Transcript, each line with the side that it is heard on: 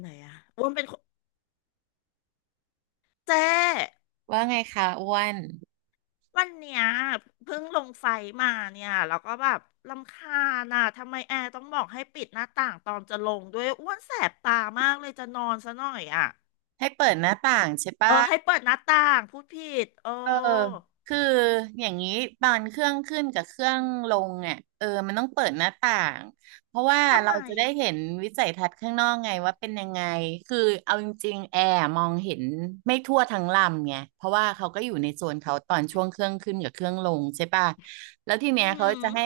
left: ไหนอะอ้วนเป็นคนเจ๊
right: ว่าไงคะอ้วน
left: วันเนี้ยเพิ่งลงไฟมาเนี่ยแล้วก็แบบรำคาญอะทำไมแอร์ต้องบอกให้ปิดหน้าต่างตอนจะลงด้วยอ้วนแสบตามากเลยจะนอนซะหน่อยอะ
right: ให้เปิดหน้าต่างใช่
left: เอ
right: ปะ
left: อให้เปิดหน้าต่างพูดผิดเอ
right: เออ
left: อ
right: คืออย่างนี้ตอนเครื่องขึ้นกับเครื่องลงเนี่ยเออมันต้องเปิดหน้าต่างเพราะว่า
left: ทำ
right: เรา
left: ไม
right: จะได้เห็นวิสัยทัศน์ข้างนอกไงว่าเป็นยังไงคือเอาจริงๆแอร์มองเห็นไม่ทั่วทั้งลำไงเพราะว่าเขาก็อยู่ในโซนเขาตอนช่วงเครื่องขึ้นกับเครื่องลงใช่ปะแล้วทีเนี้ย
left: อื
right: เขา
left: ม
right: จะให้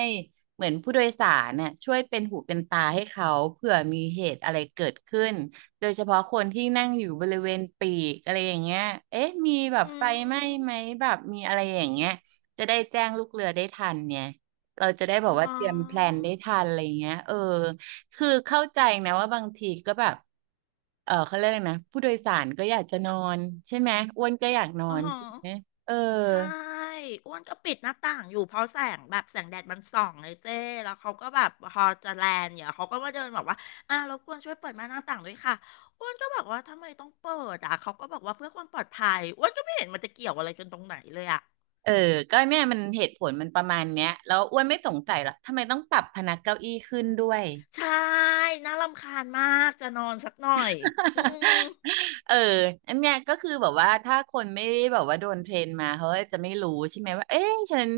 right: เหมือนผู้โดยสารเนี่ยช่วยเป็นหูเป็นตาให้เขาเผื่อมีเหตุอะไรเกิดขึ้น โดยเฉพาะคนที่นั่งอยู่บริเวณปีกอะไรอย่างเงี้ยเอ๊ะมีแบ
left: อหือ
right: บ
left: อื
right: ไฟไหม้
left: ม
right: ไหมแบบมีอะไรอย่างเงี้ยจะได้แจ้งลูกเรือได้ทันเนี่ยเราจะได้บ
left: อ๋
right: อกว่าเตรียมแพล
left: อ
right: นได้ทันอะไรเงี้ยเออคือเข้าใจนะว่าบางทีก็แบบเขาเรียกอะไรนะผู้โดยสารก็อยากจะนอนใช่ไหมอ้วนก็อยากนอ
left: อ๋อ
right: นใช่ไหมเออ
left: ใช่อ้วนก็ปิดหน้าต่างอยู่เพราะแสงแบบแสงแดดมันส่องเลยเจ้แล้วเขาก็แบบพอจะแลนเนี่ยเขาก็มาเดินบอกว่าอ่ารบกวนช่วยเปิดม่านหน้าต่างด้วยค่ะอ้วนก็บอกว่าทำไมต้องเปิดอ่ะเขาก็บอกว่าเพื่อความปลอดภัยอ้วนก็ไม่เห็นมันจะเกี่ยวอะไรกันตรงไหนเลยอ่ะ
right: เออก็เนี่ยมันเหตุผลมันประมาณเนี้ยแล้วอ้วนไม่สงสัยหรอกทำไมต้องปรับพนักเก้าอี้ขึ้นด้วย
left: ใช่น่ารำคาญมากจะนอนสักหน่อยอื ม
right: เอออันเนี้ยก็คือแบบว่าถ้าคนไม่ได้แบบว่าโดนเทรนมาเขาก็จะไม่รู้ใช่ไหมว่าเอ๊ะฉัน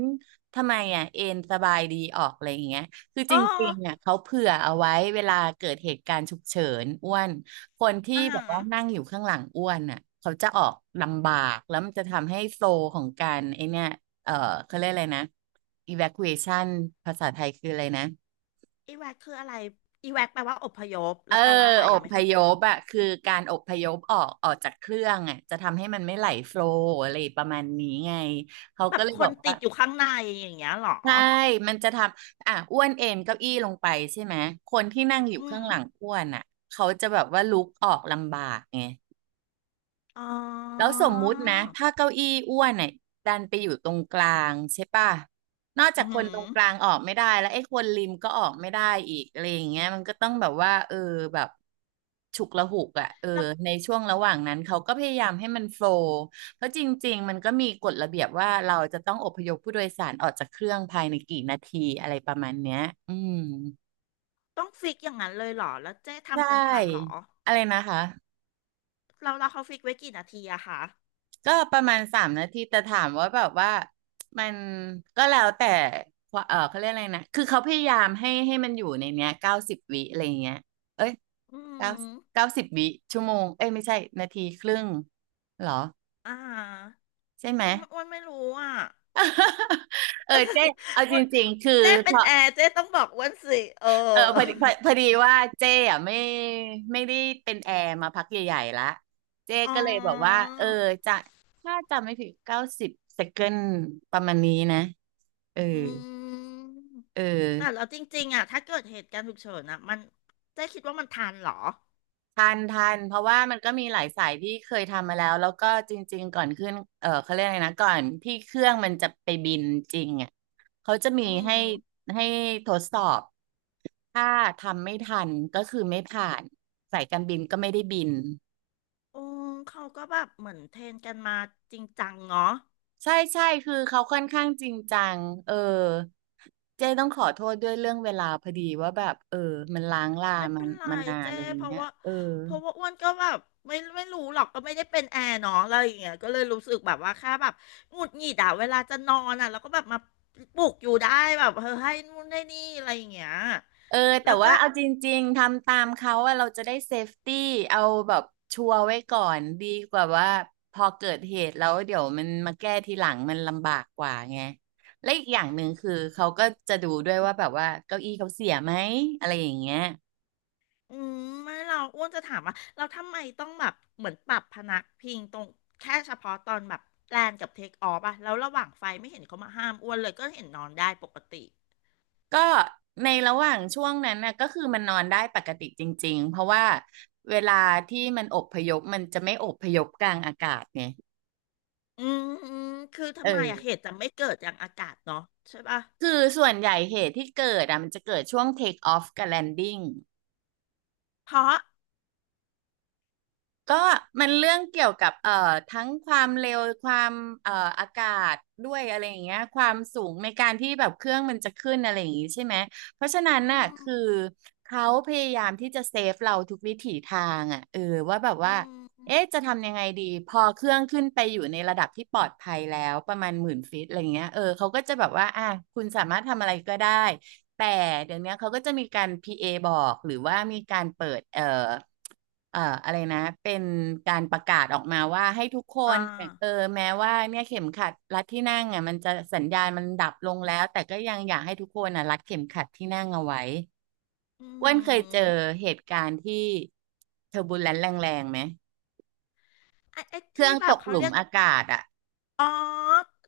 right: ทำไมอ่ะเอ็นสบายดีออกอะไรอย่างเงี้ยคือจ
left: อ๋อ
right: ริงๆอ่ะเขาเผื่อเอาไว้เวลาเกิดเหตุการณ์ฉุกเฉินอ้วนคนที่
left: อ่า
right: แบบว่านั่งอยู่ข้างหลังอ้วนอ่ะเขาจะออกลำบากแล้วมันจะทำให้โซลของการไอเนี้ยเออเขาเรียกอะไรนะ evacuation ภาษาไทยคืออะไรนะ
left: อีแวกคืออะไรอีแวกแปลว่าอพยพ
right: เอ
left: แล้
right: อ
left: วแปลว่าอะไร
right: อ
left: อ่ะไม่
right: พ
left: เข้าใจ
right: ยพอะคือการอพยพออกออกจากเครื่องอะจะทำให้มันไม่ไหลโฟลว์อะไรประมาณนี้ไงเขา
left: แบ
right: ก็
left: บ
right: เลย
left: ค
right: บอ
left: น
right: ก
left: ติ
right: ว่า
left: ดอยู่ข้างในอย่างเงี้ยเหรอ
right: ใช่มันจะทำอ่ะอ้วนเอนเก้าอี้ลงไปใช่ไหมคนที่นั่งอยู่
left: อื
right: ข้าง
left: ม
right: หลังอ้วนอะเขาจะแบบว่าลุกออกลำบากไง
left: อ๋
right: แล้ว
left: อ
right: สมมุตินะถ้าเก้าอี้อ้วนเนี่ยดันไปอยู่ตรงกลางใช่ป่ะนอกจา
left: อื
right: ก
left: อ
right: ค
left: หื
right: น
left: อ
right: ตรงกลางออกไม่ได้แล้วไอ้คนริมก็ออกไม่ได้อีกอะไรอย่างเงี้ยมันก็ต้องแบบว่าเออแบบฉุกละหุกอ่ะเออ
left: แล้ว
right: ในช่วงระหว่างนั้นเขาก็พยายามให้มันโฟลว์เพราะจริงๆมันก็มีกฎระเบียบว่าเราจะต้องอพยพผู้โดยสารออกจากเครื่องภายในกี่นาทีอะไรประมาณเนี้ยอืม
left: ต้องฟิกอย่างนั้นเลยเหรอแล้วเจ๊
right: ใช
left: ทำกันทันเหรอ
right: ่อะไรนะคะ
left: เราเขาฟิกไว้กี่นาทีอะคะ
right: ก็ประมาณ3 นาทีแต่ถามว่าแบบว่ามันก็แล้วแต่ว่าเขาเรียกอะไรนะคือเขาพยายามให้มันอยู่ในเนี้ยเก้าสิบวิอะไรเงี้ยเอ้ย
left: อื
right: เก้า
left: ม
right: เก้าสิบวิชั่วโมงเอ้ยไม่ใช่นาทีครึ่งเหรอ
left: อ่า
right: ใช่ไหม
left: อมอ้วนไม่รู้อะ
right: เออเจ๊เอาจ
left: อ้วน
right: ริงๆคือ
left: เจ๊
right: พ
left: เป็น
right: อ
left: แอร์เจ๊ต้องบอกอ้วนสิเออ
right: พอดีพอดีว่าเจ๊อ่ะไม่ไม่ได้เป็นแอร์มาพักใหญ่ๆละเจ๊
left: อ๋
right: ก็เลยบอกว่า
left: อ
right: เออจะถ้าจำไม่ผิด90 เซคันด์ประมาณนี้นะเออ
left: อืม
right: เอ
left: แต่
right: อ
left: เราจริงๆอะถ้าเกิดเหตุการณ์ฉุกเฉินอะมันเจ๊คิดว่ามันทันเหรอ
right: ทันทันเพราะว่ามันก็มีหลายสายที่เคยทำมาแล้วแล้วก็จริงๆก่อนขึ้นเขาเรียกอะไรนะก่อนที่เครื่องมันจะไปบินจริงอ่ะเขาจะมี
left: อืม
right: ให้ให้ทดสอบถ้าทำไม่ทันก็คือไม่ผ่านสายการบินก็ไม่ได้บิน
left: อืมเขาก็แบบเหมือนเทรนกันมาจริงจังเนาะ
right: ใช่ใช่คือเขาค่อนข้างจริงจังเออเจ๊ต้องขอโทษด้วยเรื่องเวลาพอดีว่าแบบเออมันล้างลา
left: ไม่
right: มัน
left: เป็นไร
right: มานาน
left: เจ้
right: อะไรอย่า
left: เพ
right: ง
left: ราะ
right: เงี้ย
left: ว่า
right: เออ
left: เพราะว่าอ้วนก็แบบไม่รู้หรอกก็ไม่ได้เป็นแอร์เนาะอะไรอย่างเงี้ยก็เลยรู้สึกแบบว่าแค่แบบหงุดหงิดอะเวลาจะนอนอะแล้วก็แบบมาปลุกอยู่ได้แบบเออให้นู่นให้นี่อะไรอย่างเงี้ย
right: เออแต่
left: แล้วก็
right: ว่าเอาจริงๆทำตามเขาอะเราจะได้เซฟตี้เอาแบบชัวร์ไว้ก่อนดีกว่าว่าพอเกิดเหตุแล้วเดี๋ยวมันมาแก้ทีหลังมันลำบากกว่าไงและอีกอย่างหนึ่งคือเขาก็จะดูด้วยว่าแบบว่าเก้าอี้เขาเสียไหมอะไรอย่างเงี้ย
left: อืมไม่เราอ้วนจะถามว่าเราทำไมต้องแบบเหมือนปรับพนักพิงตรงแค่เฉพาะตอนแบบแลนกับเทคออฟอะแล้วระหว่างไฟไม่เห็นเขามาห้ามอ้วนเลยก็เห็นนอนได้ปกติ
right: ก็ในระหว่างช่วงนั้นนะก็คือมันนอนได้ปกติจริงๆเพราะว่าเวลาที่มันอพยพมันจะไม่อพยพกลางอากาศไง
left: อืมอืมคือ
right: เอ
left: ทำ
right: อ
left: ไมอะเหตุจะไม่เกิดอย่างอากาศเนาะใช่ปะ
right: คือส่วนใหญ่เหตุที่เกิดอ่ะมันจะเกิดช่วง take off กับ landing
left: เพราะ
right: ก็มันเรื่องเกี่ยวกับทั้งความเร็วความเอ่ออากาศด้วยอะไรอย่างเงี้ยความสูงในการที่แบบเครื่องมันจะขึ้นอะไรอย่างงี้ใช่ไหมเพราะฉะนั้น
left: อื
right: น่ะ
left: ม
right: คือเขาพยายามที่จะเซฟเราทุกวิถีทางอ่ะเออว่าแบบ
left: อื
right: ว่า
left: ม
right: เอ๊ะจะทำยังไงดีพอเครื่องขึ้นไปอยู่ในระดับที่ปลอดภัยแล้วประมาณ10,000 ฟิตอะไรเงี้ยเออเขาก็จะแบบว่าอ่ะคุณสามารถทำอะไรก็ได้ แต่เดี๋ยวนี้เขาก็จะมีการ PA บอกหรือว่ามีการเปิดอะไรนะเป็นการประกาศออกมาว่าให้ทุกค
left: อ่
right: นเออ
left: า
right: แม้ว่าเนี่ยเข็มขัดรัดที่นั่งอ่ะมันจะสัญญาณมันดับลงแล้วแต่ก็ยังอยากให้ทุกคนอ่ะรัดเข็มขัดที่นั่งเอาไว้
left: อื
right: อ้วนเคยเจอ
left: ม
right: เหตุการณ์ที่เทอร์บูลแลนซ์แรงๆไหม
left: ไอ้
right: เครื่
left: ที่
right: อง
left: แบ
right: ต
left: บ
right: ก
left: เขา
right: หลุม
left: เรียก
right: อากาศอะ
left: อ๋อ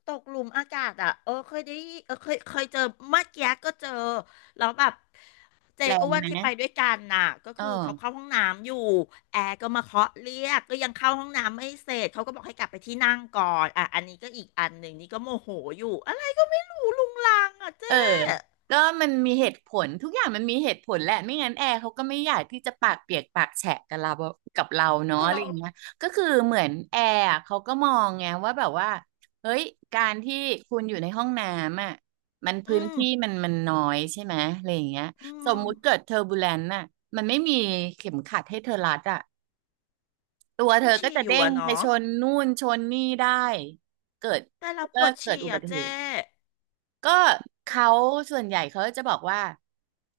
left: ตกหลุมอากาศอ่ะเออเคยได้ยินเออเคยเจอเมื่อกี้ก็เจอแล้วแบบเจ
right: แรง
left: อ้วน
right: ไห
left: ที่
right: ม
left: ไปด้วยกันน่ะก็
right: เออ
left: คือเขาเข้าห้องน้ำอยู่แอร์ก็มาเคาะเรียกก็ยังเข้าห้องน้ำไม่เสร็จเขาก็บอกให้กลับไปที่นั่งก่อนอ่ะอันนี้ก็อีกอันหนึ่งนี่ก็โมโหอยู่อะไรก็ไม่รู้ลุงลังอ่ะ
right: เออ
left: เจ๊
right: ก็มันมีเหตุผลทุกอย่างมันมีเหตุผลแหละไม่งั้นแอร์เขาก็ไม่อยากที่จะปากเปียกปากแฉะกับเรากับเราเนาะ
left: เอา
right: อะไร
left: เรา
right: อย่างเงี้ยก็คือเหมือนแอร์อะเขาก็มองไงว่าแบบว่าเฮ้ย การที่คุณอยู่ในห้องน้ำอ่ะมัน
left: อื
right: พื้น
left: ม
right: ที่มันน้อยใช่ไหมอะไรอย่างเงี้ย
left: อื
right: สม
left: ม
right: มุติเกิดเทอร์บูเลนต์น่ะมันไม่มีเข็มขัดให้เธอรัดอ่ะตัวเธ
left: ก็
right: อก็
left: ฉี่
right: จะ
left: อ
right: เด้
left: ยู่
right: ง
left: อะ
right: ไป
left: เนาะ
right: ชนนู่นชนนี่ได้เกิด
left: แต่เราป
right: ก็
left: วด
right: เกิด
left: ฉี่
right: อุบั
left: อ่ะ
right: ติเห
left: เจ๊
right: ตุ ก็เขาส่วนใหญ่เขาจะบอกว่า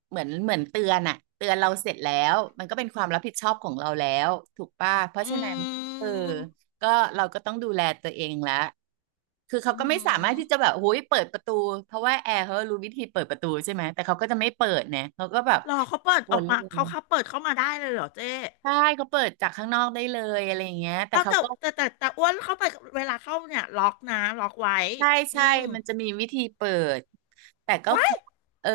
right: เหมือนเตือนอะเตือนเราเสร็จแล้วมันก็เป็นความรับผิดชอบของเราแล้วถูกป่ะเพราะ
left: อื
right: ฉะนั้นเออ
left: ม
right: ก็เราก็ต้องดูแลตัวเองละคือ
left: อื
right: เขาก็ไม่สามารถที่จะ
left: ม
right: แบบโอ้ยเปิดประตูเพราะว่าแอร์เขารู้วิธีเปิดประตูใช่ไหมแต่เขาก็จะไม่เปิดเนี่ยเขาก็แบบ
left: รอเขาเปิด
right: ว
left: ออ
right: น
left: ก
right: เล
left: มา
right: ย
left: เขาเปิดเข้ามาได้เลยเหรอเจ๊
right: ใช่เขาเปิดจากข้างนอกได้เลยอะไรอย่างเงี้ยแต่
left: เอา
right: เขา
left: แต่
right: ก็
left: แต่แต่แต่อ้วนเข้าไปเวลาเข้าเนี่ยล็อกนะล็อกไว้
right: ใช่
left: อื
right: ใช่
left: ม
right: มันจะมีวิธีเปิดแต่ก็
left: ไว้
right: ขอเออ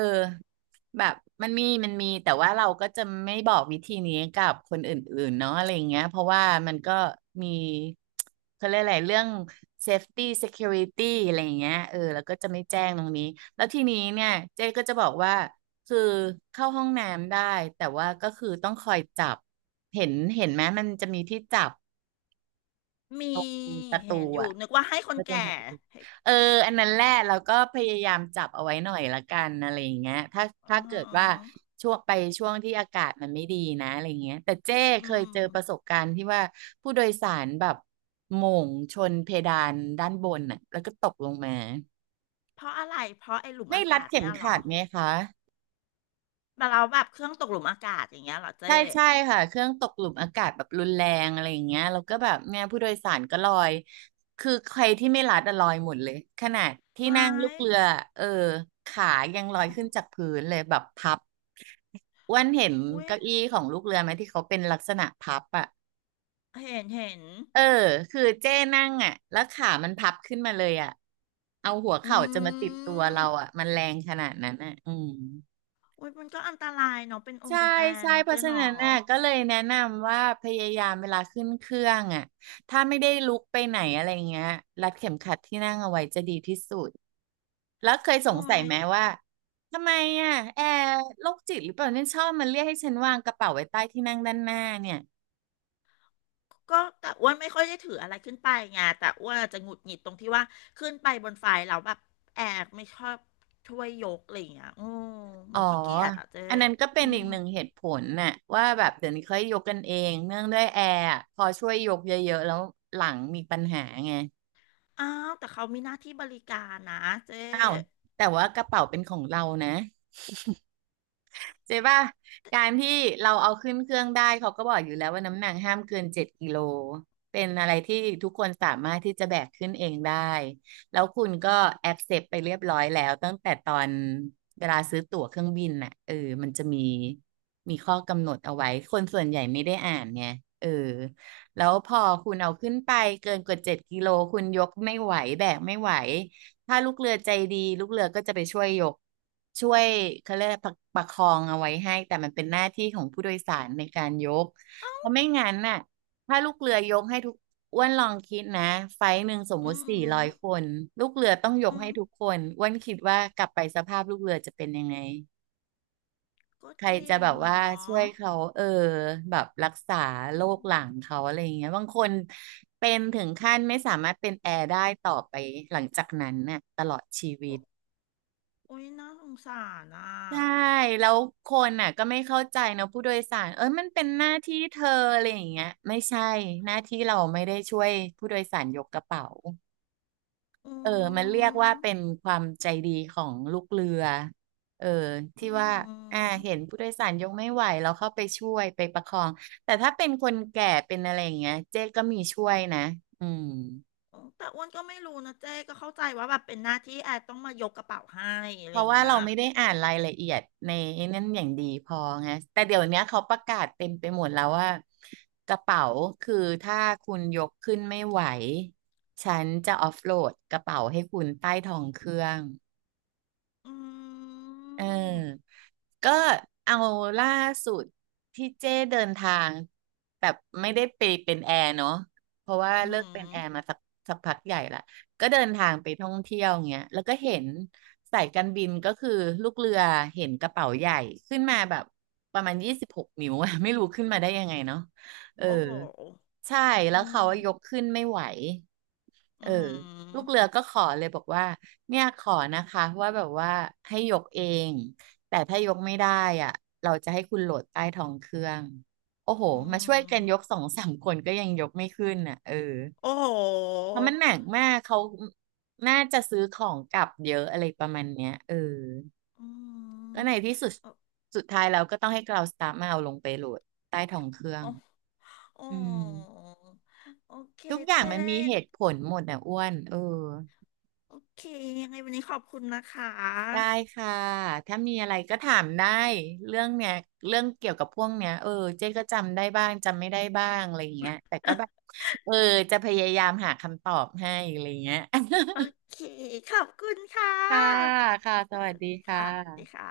right: แบบมันมีแต่ว่าเราก็จะไม่บอกวิธีนี้กับคนอื่นๆเนาะอะไรอย่างเงี้ยเพราะว่ามันก็มี เขาเรียกอะไรเรื่อง safety security อะไรอย่างเงี้ยเออแล้วก็จะไม่แจ้งตรงนี้แล้วทีนี้เนี่ยเจ๊ก็จะบอกว่าคือเข้าห้องน้ำได้แต่ว่าก็คือต้องคอยจับเห็นไหมมันจะมีที่จับ
left: มี
right: ตรงประตู
left: เห็นอยู่
right: อะ
left: นึกว่าให้คน
right: แล้จอ
left: แก่
right: มผัดกุ
left: ให้
right: เอออันนั้นแหละเราก็พยายามจับเอาไว้หน่อยละกันอะไรอย่างเงี้ยถ้า
left: อ๋
right: เกิดว่า
left: อ
right: ช่วงไปช่วงที่อากาศมันไม่ดีนะอะไรเงี้ยแต่เจ้เค
left: อื
right: ย
left: ม
right: เจอประสบการณ์ที่ว่าผู้โดยสารแบบโหม่งชนเพดานด้านบนน่ะแล้วก็ตกลงมา
left: เพราะอะไรเพราะไอ้หลุม
right: ไม่
left: อา
right: รัด
left: กาศ
right: เข็ม
left: เนี่ยเหร
right: ขั
left: อ
right: ดไหมคะ
left: แบบเราแบบเครื่องตกหลุมอากาศอย่างเงี้ยเหรอ
right: ใช่
left: เจ๊
right: ใช่ค่ะเครื่องตกหลุมอากาศแบบรุนแรงอะไรอย่างเงี้ยแล้วก็แบบเนี่ยผู้โดยสารก็ลอยคือใครที่ไม่รัดอะลอยหมดเลยขนาดที่
left: ไว้
right: นั่งลูกเรือเออขายังลอย
left: อ๋อ
right: ขึ้นจากพื้นเลยแบบพับอ้วันเห็น
left: อุ้ย
right: เก้าอี้ของลูกเรือไหมที่เขาเป็นลักษณะพับอ่ะ
left: เห็นเห็น
right: เออคือเจ้นั่งอ่ะแล้วขามันพับขึ้นมาเลยอ่ะเอาหัว
left: อ
right: เข่าจะมา
left: ื
right: ติดตัวเรา
left: ม
right: อ่ะมันแรงขนาดนั้นอ่ะอืม
left: โอ้ยมันก็อันตรายเนาะเป็นอง
right: ใช่
left: ค์เป็นแอร์
right: ใช่
left: เนาะ
right: เพ
left: เจ๊
right: ราะฉะ
left: หนอ
right: นั้นน่ะก็เลยแนะนำว่าพยายามเวลาขึ้นเครื่องอ่ะถ้าไม่ได้ลุกไปไหนอะไรเงี้ยรัดเข็มขัดที่นั่งเอาไว้จะดีที่สุดแล้วเคยส
left: โอ้
right: งสัย
left: ย
right: ไหมว่าทำไมอ่ะแอร์โรคจิตหรือเปล่าเนี่ยชอบมันเรียกให้ฉันวางกระเป๋าไว้ใต้ที่นั่งด้านหน้าเนี่ย
left: ก็แต่อ้วนไม่ค่อยได้ถืออะไรขึ้นไปไงแต่อ้วนอาจจะหงุดหงิดตรงที่ว่าขึ้นไปบนไฟเราแล้วแบบแอร์ไม่ชอบช่วยยกอะไรอย่างเงี้ยอืมเห
right: อ๋
left: มื
right: อ
left: อนขี้เกียจอ่ะเจ๊
right: อันนั้นก็เป็น
left: อื
right: อีก
left: ม
right: หนึ่งเหตุผลน่ะว่าแบบเดี๋ยวนี้เขาให้ยกกันเองเนื่องด้วยแอร์อะพอช่วยยกเยอะๆแล้วหลังมีปัญหาไง
left: อ้าวแต่เขามีหน้าที่บริการนะเจ๊
right: อ้าวแต่ว่ากระเป๋าเป็นของเรานะ เจ๊ป่ะการที่เราเอาขึ้นเครื่องได้เขาก็บอกอยู่แล้วว่าน้ำหนักห้ามเกินเจ็ดกิโล เป็นอะไรที่ทุกคนสามารถที่จะแบกขึ้นเองได้แล้วคุณก็แอ c เซปไปเรียบร้อยแล้วตั้งแต่ตอนเวลาซื้อตั๋วเครื่องบินน่ะเออมันจะมีมีข้อกำหนดเอาไว้คนส่วนใหญ่ไม่ได้อ่านไงเออแล้วพอคุณเอาขึ้นไปเกินกว่าเจ็ดกิโลคุณยกไม่ไหวแบกไม่ไหว ถ้าลูกเรือใจดีลูกเรือก็จะไปช่วยยกช่วยเขาเรียกอะไรประคองเอาไว้ให้แต่มันเป็นหน้าที่ของผู้โดยสารในการยกเพ
left: อ
right: ราะไม่งั้นน่ะถ้าลูกเรือยกให้อ้วนลองคิดนะไฟล์หนึ่งสมมุ
left: ื
right: ติสี่ร้อย
left: ม
right: คนลูกเรือต้องยก
left: อื
right: ให้
left: ม
right: ทุกคนอ้วนคิดว่ากลับไปสภาพลูกเรือจะเป็นยังไง
left: ก็
right: ใคร
left: จริ
right: จะ
left: ง
right: แบบว่า
left: เนา
right: ช่
left: ะ
right: วยเขาเออแบบรักษา
left: อื
right: โรคหลัง
left: ม
right: เขาอะไรอย่างเงี้ยบางคนเป็นถึงขั้นไม่สามารถเป็นแอร์ได้ต่อไปหลังจากนั้นน่ะตลอดชีวิต
left: โอโอ้ยน่าสงสารอ่ะ
right: ใช่แล้วคนน่ะก็ไม่เข้าใจนะผู้โดยสารเอ้ยมันเป็นหน้าที่เธออะไรอย่างเงี้ยไม่ใช่หน้าที่เราไม่ได้ช่วยผู้โดยสารยกกระเป๋า
left: อื
right: เออมันเรียก
left: ม
right: ว่าเป็นความใจดีของลูกเรือเออ
left: อื
right: ที่ว่าเห็น
left: ม
right: ผู้โดยสารยกไม่ไหวเราเข้าไปช่วยไปประคองแต่ถ้าเป็นคนแก่เป็นอะไรอย่างเงี้ยเจ๊ก็มีช่วยนะอืม
left: แต่อ้วนก็ไม่รู้นะเจ๊ก็เข้าใจว่าแบบเป็นหน้าที่แอดต้องมายกกระเป๋าให้อะ
right: เพ
left: ไรอ
right: ราะ
left: ย่าง
right: ว่า
left: เงี้ย
right: เราไม่ได้อ่านรายละเอียดในนั้นอย่างดีพอไงแต่เดี๋ยวเนี้ยเขาประกาศเต็มไปหมดแล้วว่ากระเป๋าคือถ้าคุณยกขึ้นไม่ไหวฉันจะออฟโหลดกระเป๋าให้คุณใต้ท้องเครื่อง
left: อื
right: เอ
left: ม
right: อก็เอาล่าสุดที่เจ้เดินทางแบบไม่ได้ไปเป็นแอร์เนาะเพราะว่า
left: อื
right: เลิกเป็นแอร์มา
left: ม
right: สักพักใหญ่ละ ก็เดินทางไปท่องเที่ยวเงี้ยแล้วก็เห็นสายการบินก็คือลูกเรือเห็นกระเป๋าใหญ่ขึ้นมาแบบประมาณ26นิ้วอะ ไม่รู้ขึ้นมาได้ยังไงเนาะเออ
left: โอ้โห
right: ใช่
left: อื
right: แล้วเขาายก
left: ม
right: ขึ้นไม่ไหว
left: อื
right: เออลูก
left: ม
right: เรือก็ขอเลยบอกว่าเนี่ยขอนะคะว่าแบบว่าให้ยกเองแต่ถ้ายกไม่ได้อ่ะเราจะให้คุณโหลดใต้ท้องเครื่องโอ้โห
left: อื
right: มาช่วยกันยก
left: ม
right: สองสามคนก็ยังยกไม่ขึ้นอ่ะเออ
left: โอ้โห
right: เพราะมันหนักมากเขาน่าจะซื้อของกลับเยอะอะไรประมาณเนี้ยเออ
left: อืม
right: ก็ในที่สุด
left: โอ้
right: สุดท้ายเราก็ต้องให้กราวสตาฟมาเอาลงไปโหลดใต้ท้องเครื่อง
left: โอ้โอ้
right: อืม
left: โอเค
right: ทุกอย่าง
left: เจ๊
right: มันมีเหตุผลหมดอ่ะอ้วนเออ
left: โอเคยังไงวันนี้ขอบคุณนะค
right: ได้
left: ะ
right: ค่ะถ้ามีอะไรก็ถามได้เรื่องเนี้ยเรื่องเกี่ยวกับพวกเนี้ยเออเจ๊ก็จำได้บ้างจำไม่ได้บ้างอะไรอย่างเงี้ยแต่ก็แบบเออจะพยายามหาคำตอบให้อะไรอย่างเงี้ย
left: โอเคขอบคุณค่ะ
right: ค่ะค่ะ ส
left: ส
right: วั
left: วั
right: ส
left: ส
right: ดี
left: ดี
right: ค่
left: ค่ะสวัสดี
right: ะ
left: ค่ะ